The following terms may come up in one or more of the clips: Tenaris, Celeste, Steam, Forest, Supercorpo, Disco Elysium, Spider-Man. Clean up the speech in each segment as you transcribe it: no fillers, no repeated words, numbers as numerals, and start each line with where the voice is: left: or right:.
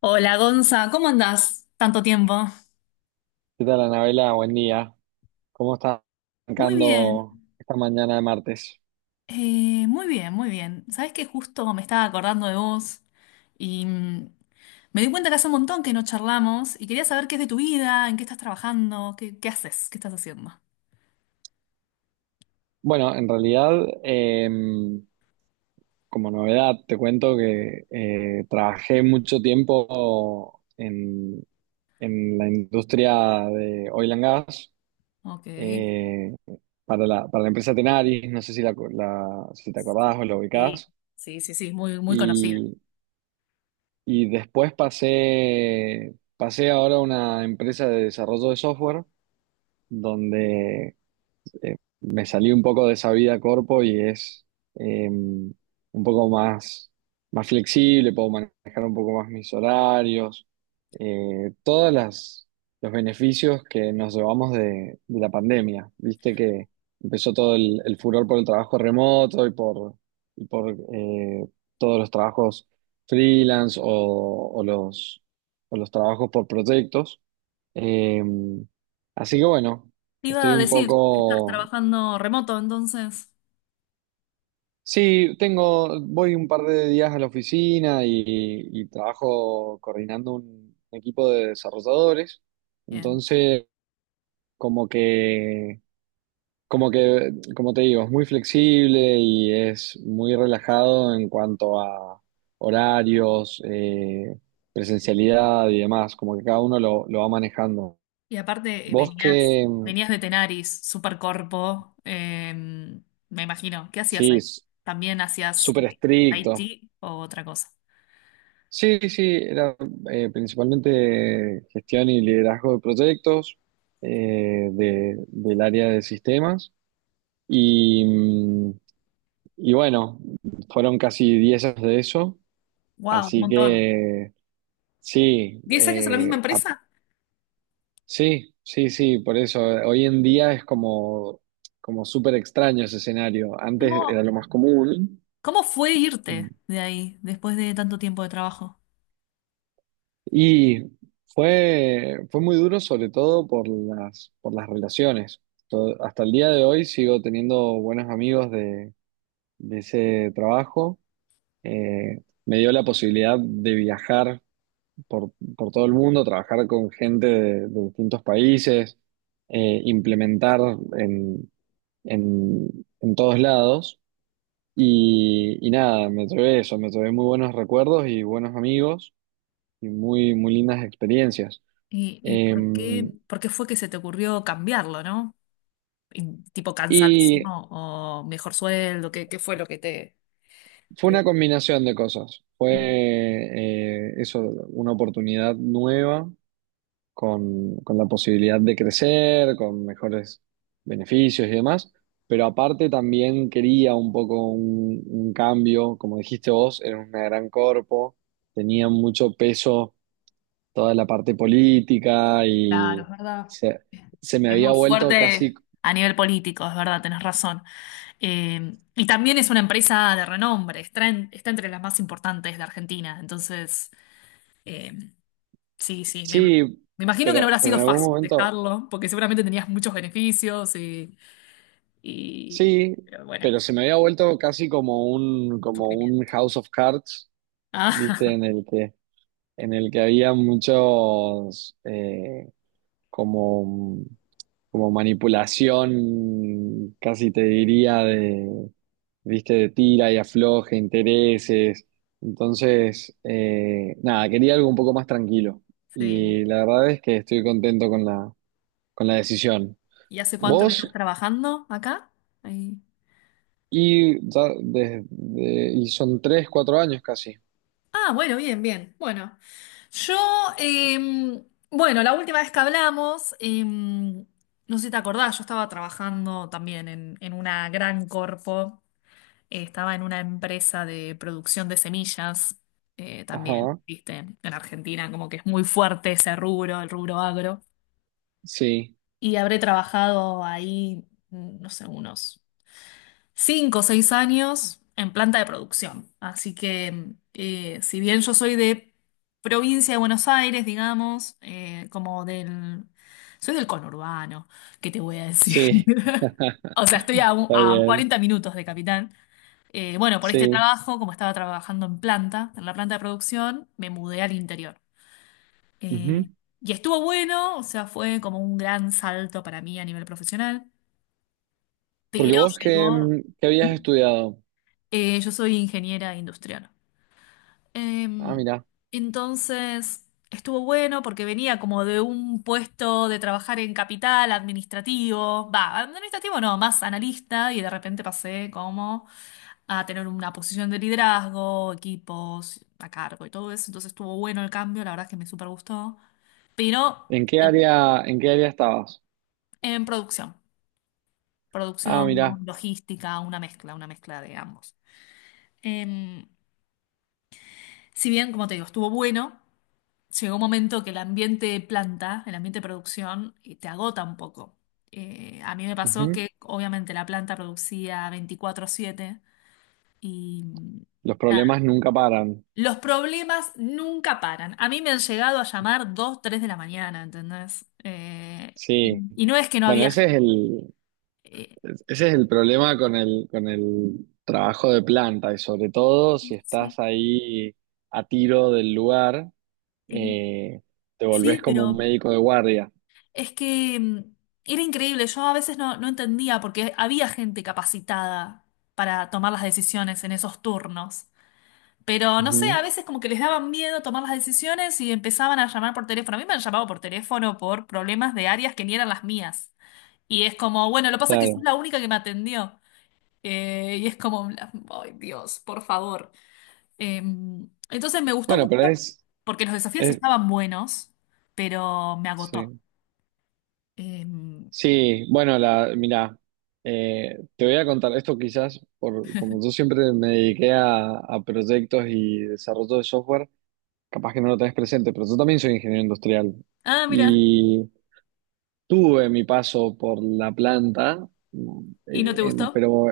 left: Hola Gonza, ¿cómo andás? Tanto tiempo.
right: ¿Qué tal, Anabela? Buen día. ¿Cómo estás
left: Muy bien,
right: arrancando esta mañana de martes?
left: muy bien, muy bien. Sabés que justo me estaba acordando de vos y me di cuenta que hace un montón que no charlamos y quería saber qué es de tu vida, en qué estás trabajando, qué haces, qué estás haciendo.
right: Bueno, en realidad, eh, como novedad, te cuento que trabajé mucho tiempo en la industria de oil and gas
left: Ok.
right: eh, para la empresa Tenaris, no sé si, si te acordás o la
left: Sí,
right: ubicás,
left: sí, sí, sí, muy, muy conocida.
right: y, y después pasé ahora a una empresa de desarrollo de software donde me salí un poco de esa vida corpo y es un poco más flexible, puedo manejar un poco más mis horarios, todas los beneficios que nos llevamos de la pandemia. Viste que empezó todo el furor por el trabajo remoto y por todos los trabajos freelance o o los trabajos por proyectos. Eh, Así que bueno,
left: Te iba
right: estoy
left: a
right: un
left: decir que estás
right: poco.
left: trabajando remoto, entonces.
right: Sí, tengo, voy un par de días a la oficina y trabajo coordinando un equipo de desarrolladores.
left: Bien.
right: Entonces, como que, como que, como te digo, es muy flexible y es muy relajado en cuanto a horarios, presencialidad y demás. Como que cada uno lo va manejando.
left: Y aparte
right: Vos que,
left: venías de Tenaris, Supercorpo, me imagino. ¿Qué hacías
right: sí,
left: ahí? ¿También hacías
right: súper estricto.
left: IT o otra cosa?
right: Sí, sí, era principalmente gestión y liderazgo de proyectos del área de sistemas. Y, mm, y bueno, fueron casi 10 años de eso.
left: ¡Wow! Un
right: Así
left: montón.
right: que sí,
left: ¿Diez años en la misma empresa?
right: sí, sí, sí, por eso. Hoy en día es como súper extraño ese escenario. Antes era
left: ¿Cómo,
right: lo más común.
left: cómo fue irte de ahí después de tanto tiempo de trabajo?
right: Y fue muy duro, sobre todo por por las relaciones. Hasta el día de hoy sigo teniendo buenos amigos de ese trabajo. Me dio la posibilidad de viajar por todo el mundo, trabajar con gente de distintos países, implementar en, en todos lados. Y nada, me llevé eso, me llevé muy buenos recuerdos y buenos amigos y muy, muy lindas experiencias.
left: Y
right: Eh,
left: por qué fue que se te ocurrió cambiarlo, no? Y, tipo
right: y
left: cansadísimo o mejor sueldo, qué fue lo que te,
right: fue una combinación de cosas. Fue
left: te...
right: eso, una oportunidad nueva con la posibilidad de crecer, con mejores beneficios y demás. Pero aparte también quería un poco un cambio, como dijiste vos, era una gran corpo, tenía mucho peso toda la parte política
left: Claro, es verdad.
right: se, se me
left: Es
right: había
left: muy
right: vuelto casi,
left: fuerte a nivel político, es verdad, tenés razón. Y también es una empresa de renombre, está, está entre las más importantes de Argentina. Entonces, eh, sí, sí,
right: sí,
left: me imagino que no habrá
right: pero en
left: sido
right: algún
left: fácil
right: momento...
left: dejarlo, porque seguramente tenías muchos beneficios y-
right: Sí,
left: pero bueno,
right: pero se me había vuelto casi como como un
left: sufrimiento.
right: House of Cards, ¿viste?
left: Ah,
right: En el que había muchos como, como manipulación, casi te diría, de, ¿viste? De tira y afloje, intereses. Entonces, nada, quería algo un poco más tranquilo.
left: sí.
right: Y la verdad es que estoy contento con con la decisión.
left: ¿Y hace cuánto que
right: ¿Vos
left: estás trabajando acá? Ahí.
right: Y son tres, cuatro años casi.
left: Ah, bueno, bien, bien. Bueno. Yo, em, bueno, la última vez que hablamos, no sé si te acordás, yo estaba trabajando también en una gran corpo, estaba en una empresa de producción de semillas, también,
right: Ajá,
left: viste, en Argentina como que es muy fuerte ese rubro, el rubro agro,
right: sí,
left: y habré trabajado ahí, no sé, unos 5 o 6 años en planta de producción. Así que si bien yo soy de provincia de Buenos Aires, digamos, como del... Soy del conurbano, ¿qué te voy a decir?
right: sí.
left: O sea, estoy a,
right: Está
left: a
right: bien,
left: 40 minutos de Capital. Bueno, por este
right: sí.
left: trabajo, como estaba trabajando en planta, en la planta de producción, me mudé al interior.
right: Ujú.
left: Eh, y estuvo bueno, o sea, fue como un gran salto para mí a nivel profesional,
right: Porque
left: pero
right: vos, ¿qué,
left: llegó...
right: qué habías estudiado?
left: Yo soy ingeniera industrial.
right: Ah,
left: Em,
right: mira.
left: entonces, estuvo bueno porque venía como de un puesto de trabajar en capital administrativo, va, administrativo no, más analista y de repente pasé como a tener una posición de liderazgo, equipos a cargo y todo eso. Entonces estuvo bueno el cambio, la verdad es que me súper gustó, pero
right: En qué área estabas?
left: en producción,
right: Ah,
left: producción,
right: mira.
left: logística, una mezcla de ambos. Em, si bien, como te digo, estuvo bueno. Llegó un momento que el ambiente de planta, el ambiente de producción, te agota un poco. A mí me pasó
right: Ujú.
left: que obviamente la planta producía veinticuatro siete y
right: Los
left: nada,
right: problemas nunca paran.
left: los problemas nunca paran. A mí me han llegado a llamar 2 3 de la mañana, ¿entendés?
right: Sí.
left: Y, y no es que no
right: Bueno,
left: había...
right: ese
left: gen-
right: es
left: eh,
right: ese es el problema con con el trabajo de planta y sobre todo si
left: sí,
right: estás ahí a tiro del lugar.
left: eh,
right: eh, Te
left: sí,
right: volvés como un
left: pero
right: médico de guardia.
left: es que era increíble. Yo a veces no entendía porque había gente capacitada para tomar las decisiones en esos turnos. Pero no sé,
right: Ujú,
left: a veces como que les daban miedo tomar las decisiones y empezaban a llamar por teléfono. A mí me han llamado por teléfono por problemas de áreas que ni eran las mías. Y es como, bueno, lo que pasa es que sos
right: claro.
left: la única que me atendió. Y es como, ay Dios, por favor. Eh, entonces me gustó
right: Bueno,
left: mucho
right: pero
left: porque los desafíos
right: es-
left: estaban buenos, pero me agotó.
right: sí.
left: Eh,
right: Sí, bueno, mira, te voy a contar esto quizás, por, como yo siempre me dediqué a proyectos y desarrollo de software, capaz que no lo tenés presente, pero yo también soy ingeniero industrial
left: ah, mira,
right: y tuve mi paso por la planta, mm,
left: ¿y no te gustó?
right: pero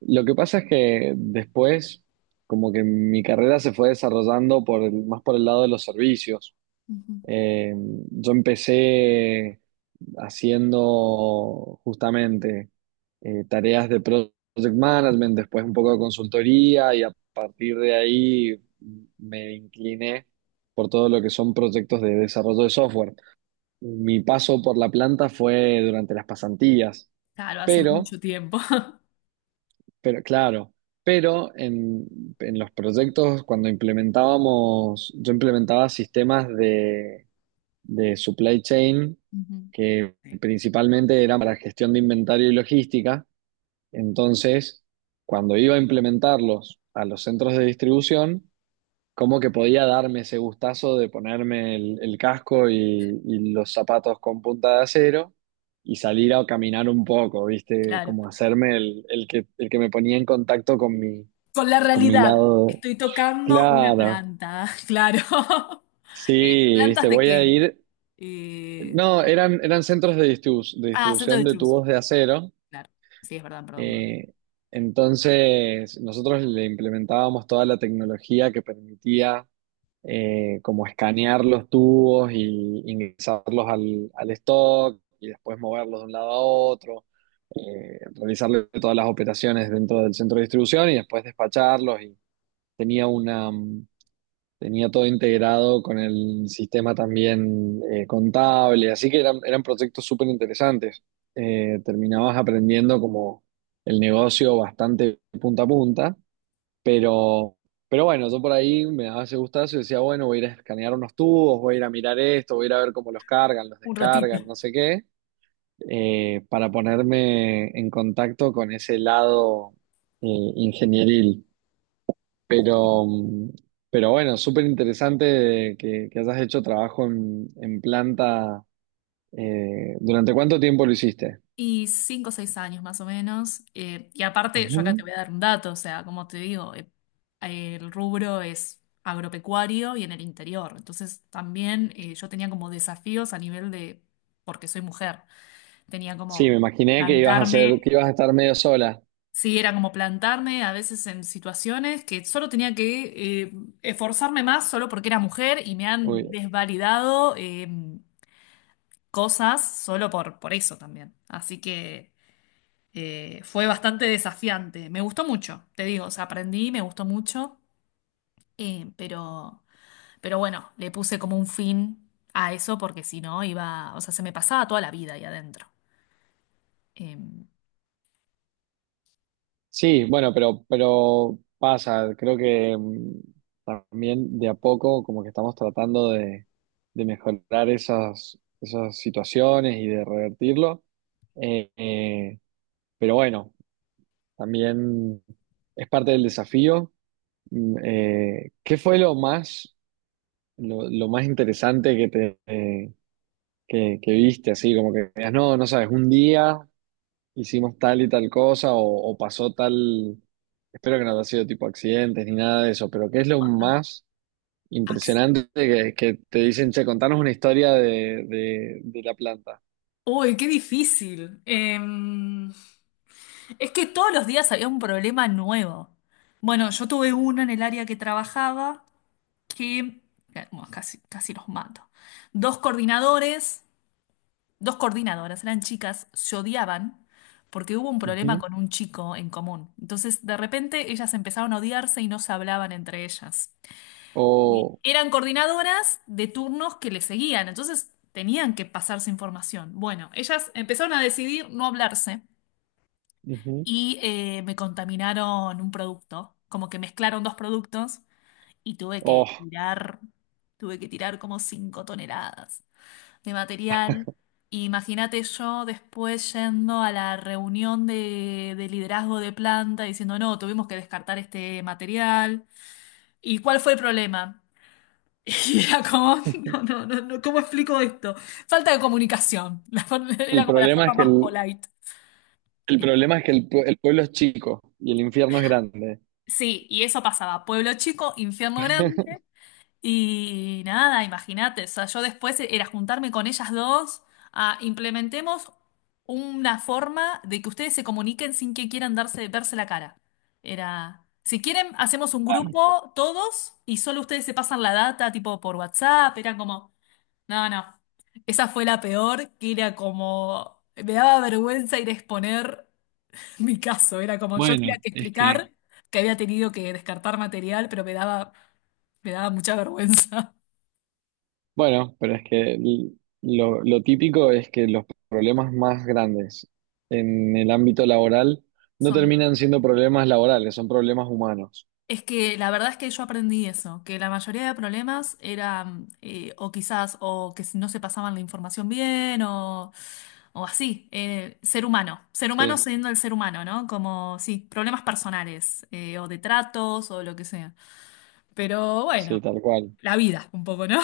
right: lo que pasa es que después, como que mi carrera se fue desarrollando por más por el lado de los servicios.
left: Ujú.
right: Eh, yo empecé haciendo justamente tareas de project management, después un poco de consultoría y a partir de ahí me incliné por todo lo que son proyectos de desarrollo de software. Mi paso por la planta fue durante las pasantías,
left: Claro, hace
right: pero
left: mucho tiempo.
right: pero claro, pero en los proyectos cuando implementábamos, yo implementaba sistemas de supply chain
left: Ujú.
right: que
left: Sí,
right: principalmente eran para gestión de inventario y logística. Entonces, cuando iba a implementarlos a los centros de distribución, como que podía darme ese gustazo de ponerme el casco y los zapatos con punta de acero y salir a caminar un poco, ¿viste?
left: claro.
right: Como hacerme el que me ponía en contacto
left: Con la
right: con mi
left: realidad,
right: lado.
left: estoy tocando una
right: Claro,
left: planta, claro. Eh,
right: sí,
left: ¿Plantas
right: ¿viste?
left: de
right: Voy a
left: qué?
right: ir...
left: Eh,
right: No, eran centros de de
left: ah, centro
right: distribución
left: de
right: de
left: distribución,
right: tubos de acero.
left: claro. Sí, es verdad, perdón, perdón.
right: eh, entonces, nosotros le implementábamos toda la tecnología que permitía como escanear los tubos y ingresarlos al stock y después moverlos de un lado a otro, realizarle todas las operaciones dentro del centro de distribución y después despacharlos y tenía tenía todo integrado con el sistema también contable, así que eran proyectos súper interesantes. Terminabas aprendiendo como el negocio bastante punta a punta pero, pero bueno, yo por ahí me daba ese gustazo y decía, bueno, voy a ir a escanear unos tubos, voy a ir a mirar esto, voy a ir a ver cómo los cargan, los
left: Un ratito.
right: descargan, no sé qué, para ponerme en contacto con ese lado eh, ingenieril. Pero, pero bueno, súper interesante que hayas hecho trabajo en planta. Eh, ¿durante cuánto tiempo lo hiciste?
left: Y 5 o 6 años más o menos. Y aparte, yo acá te
right: Ujú.
left: voy a dar un dato, o sea, como te digo, el rubro es agropecuario y en el interior. Entonces, también yo tenía como desafíos a nivel de, porque soy mujer, tenía
right: Sí,
left: como
right: me
left: que
right: imaginé que ibas a hacer,
left: plantarme.
right: que ibas a estar medio sola.
left: Sí, era como plantarme a veces en situaciones que solo tenía que esforzarme más solo porque era mujer y me han desvalidado cosas solo por eso también. Así que fue bastante desafiante. Me gustó mucho, te digo, o sea, aprendí, me gustó mucho, eh, pero, pero bueno, le puse como un fin a eso porque si no iba, o sea, se me pasaba toda la vida ahí adentro. Em,
right: Sí, bueno, pero pasa, creo que también de a poco como que estamos tratando de mejorar esas situaciones y de revertirlo. Eh, eh, pero bueno, también es parte del desafío. ¿Qué fue lo más, lo más interesante que te que viste? Así como que digas, no, no sabes, un día hicimos tal y tal cosa o pasó tal, espero que no haya sido tipo accidentes ni nada de eso, pero ¿qué es lo más
left: ac-
right: impresionante que te dicen, che, contanos una historia de la planta?
left: Uy, qué difícil. Em, es que todos los días había un problema nuevo. Bueno, yo tuve uno en el área que trabajaba que, bueno, casi los mato. Dos coordinadores, dos coordinadoras, eran chicas, se odiaban porque hubo un problema
right: Ujú.
left: con un chico en común. Entonces, de repente, ellas empezaron a odiarse y no se hablaban entre ellas.
right: O,
left: Eran coordinadoras de turnos que le seguían, entonces tenían que pasarse información. Bueno, ellas empezaron a decidir no hablarse.
right: ujú.
left: Y me contaminaron un producto, como que mezclaron dos productos y
right: Oh,
left: tuve que tirar como 5 toneladas de material. Imagínate yo después yendo a la reunión de liderazgo de planta diciendo, no, tuvimos que descartar este material. ¿Y cuál fue el problema? Y era como, no, no, no, no, ¿cómo explico esto? Falta de comunicación. La forma- era
right: el
left: como la
right: problema es que
left: forma más polite.
right: el pueblo es chico y el infierno es grande.
left: Sí, y eso pasaba. Pueblo chico, infierno grande. Y nada, imagínate. O sea, yo después era juntarme con ellas dos a implementemos una forma de que ustedes se comuniquen sin que quieran darse, verse la cara. Era, si quieren, hacemos un grupo todos y solo ustedes se pasan la data, tipo por WhatsApp. Era como, no, no. Esa fue la peor, que era como, me daba vergüenza ir a exponer. Mi caso era como yo tenía
right: Bueno,
left: que
right: es que
left: explicar que había tenido que descartar material, me daba mucha vergüenza.
right: bueno, pero es que lo típico es que los problemas más grandes en el ámbito laboral no
left: Son,
right: terminan siendo problemas laborales, son problemas humanos.
left: es que la verdad es que yo aprendí eso, que la mayoría de problemas eran o quizás o que si no se pasaban la información bien o así, ser humano
right: Sí,
left: siendo el ser humano, ¿no? Como, sí, problemas personales o de tratos o lo que sea. Pero
right: sí,
left: bueno,
right: tal cual.
left: la vida un poco, ¿no?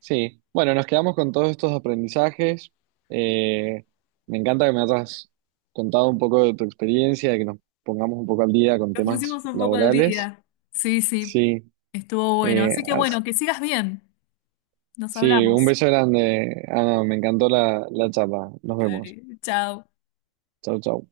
right: Sí, bueno, nos quedamos con todos estos aprendizajes. Eh, Me encanta que me hayas contado un poco de tu experiencia, de que nos pongamos un poco al día con
left: Nos
right: temas
left: pusimos un poco al
right: laborales.
left: día. Sí, sí,
right: Sí,
left: estuvo bueno.
right: eh,
left: Así que
right: as-
left: bueno, que sigas bien. Nos
right: sí, un
left: hablamos.
right: beso grande. Ana, me encantó la charla. Nos
left: Dale,
right: vemos.
left: chao.
right: Chau, chau.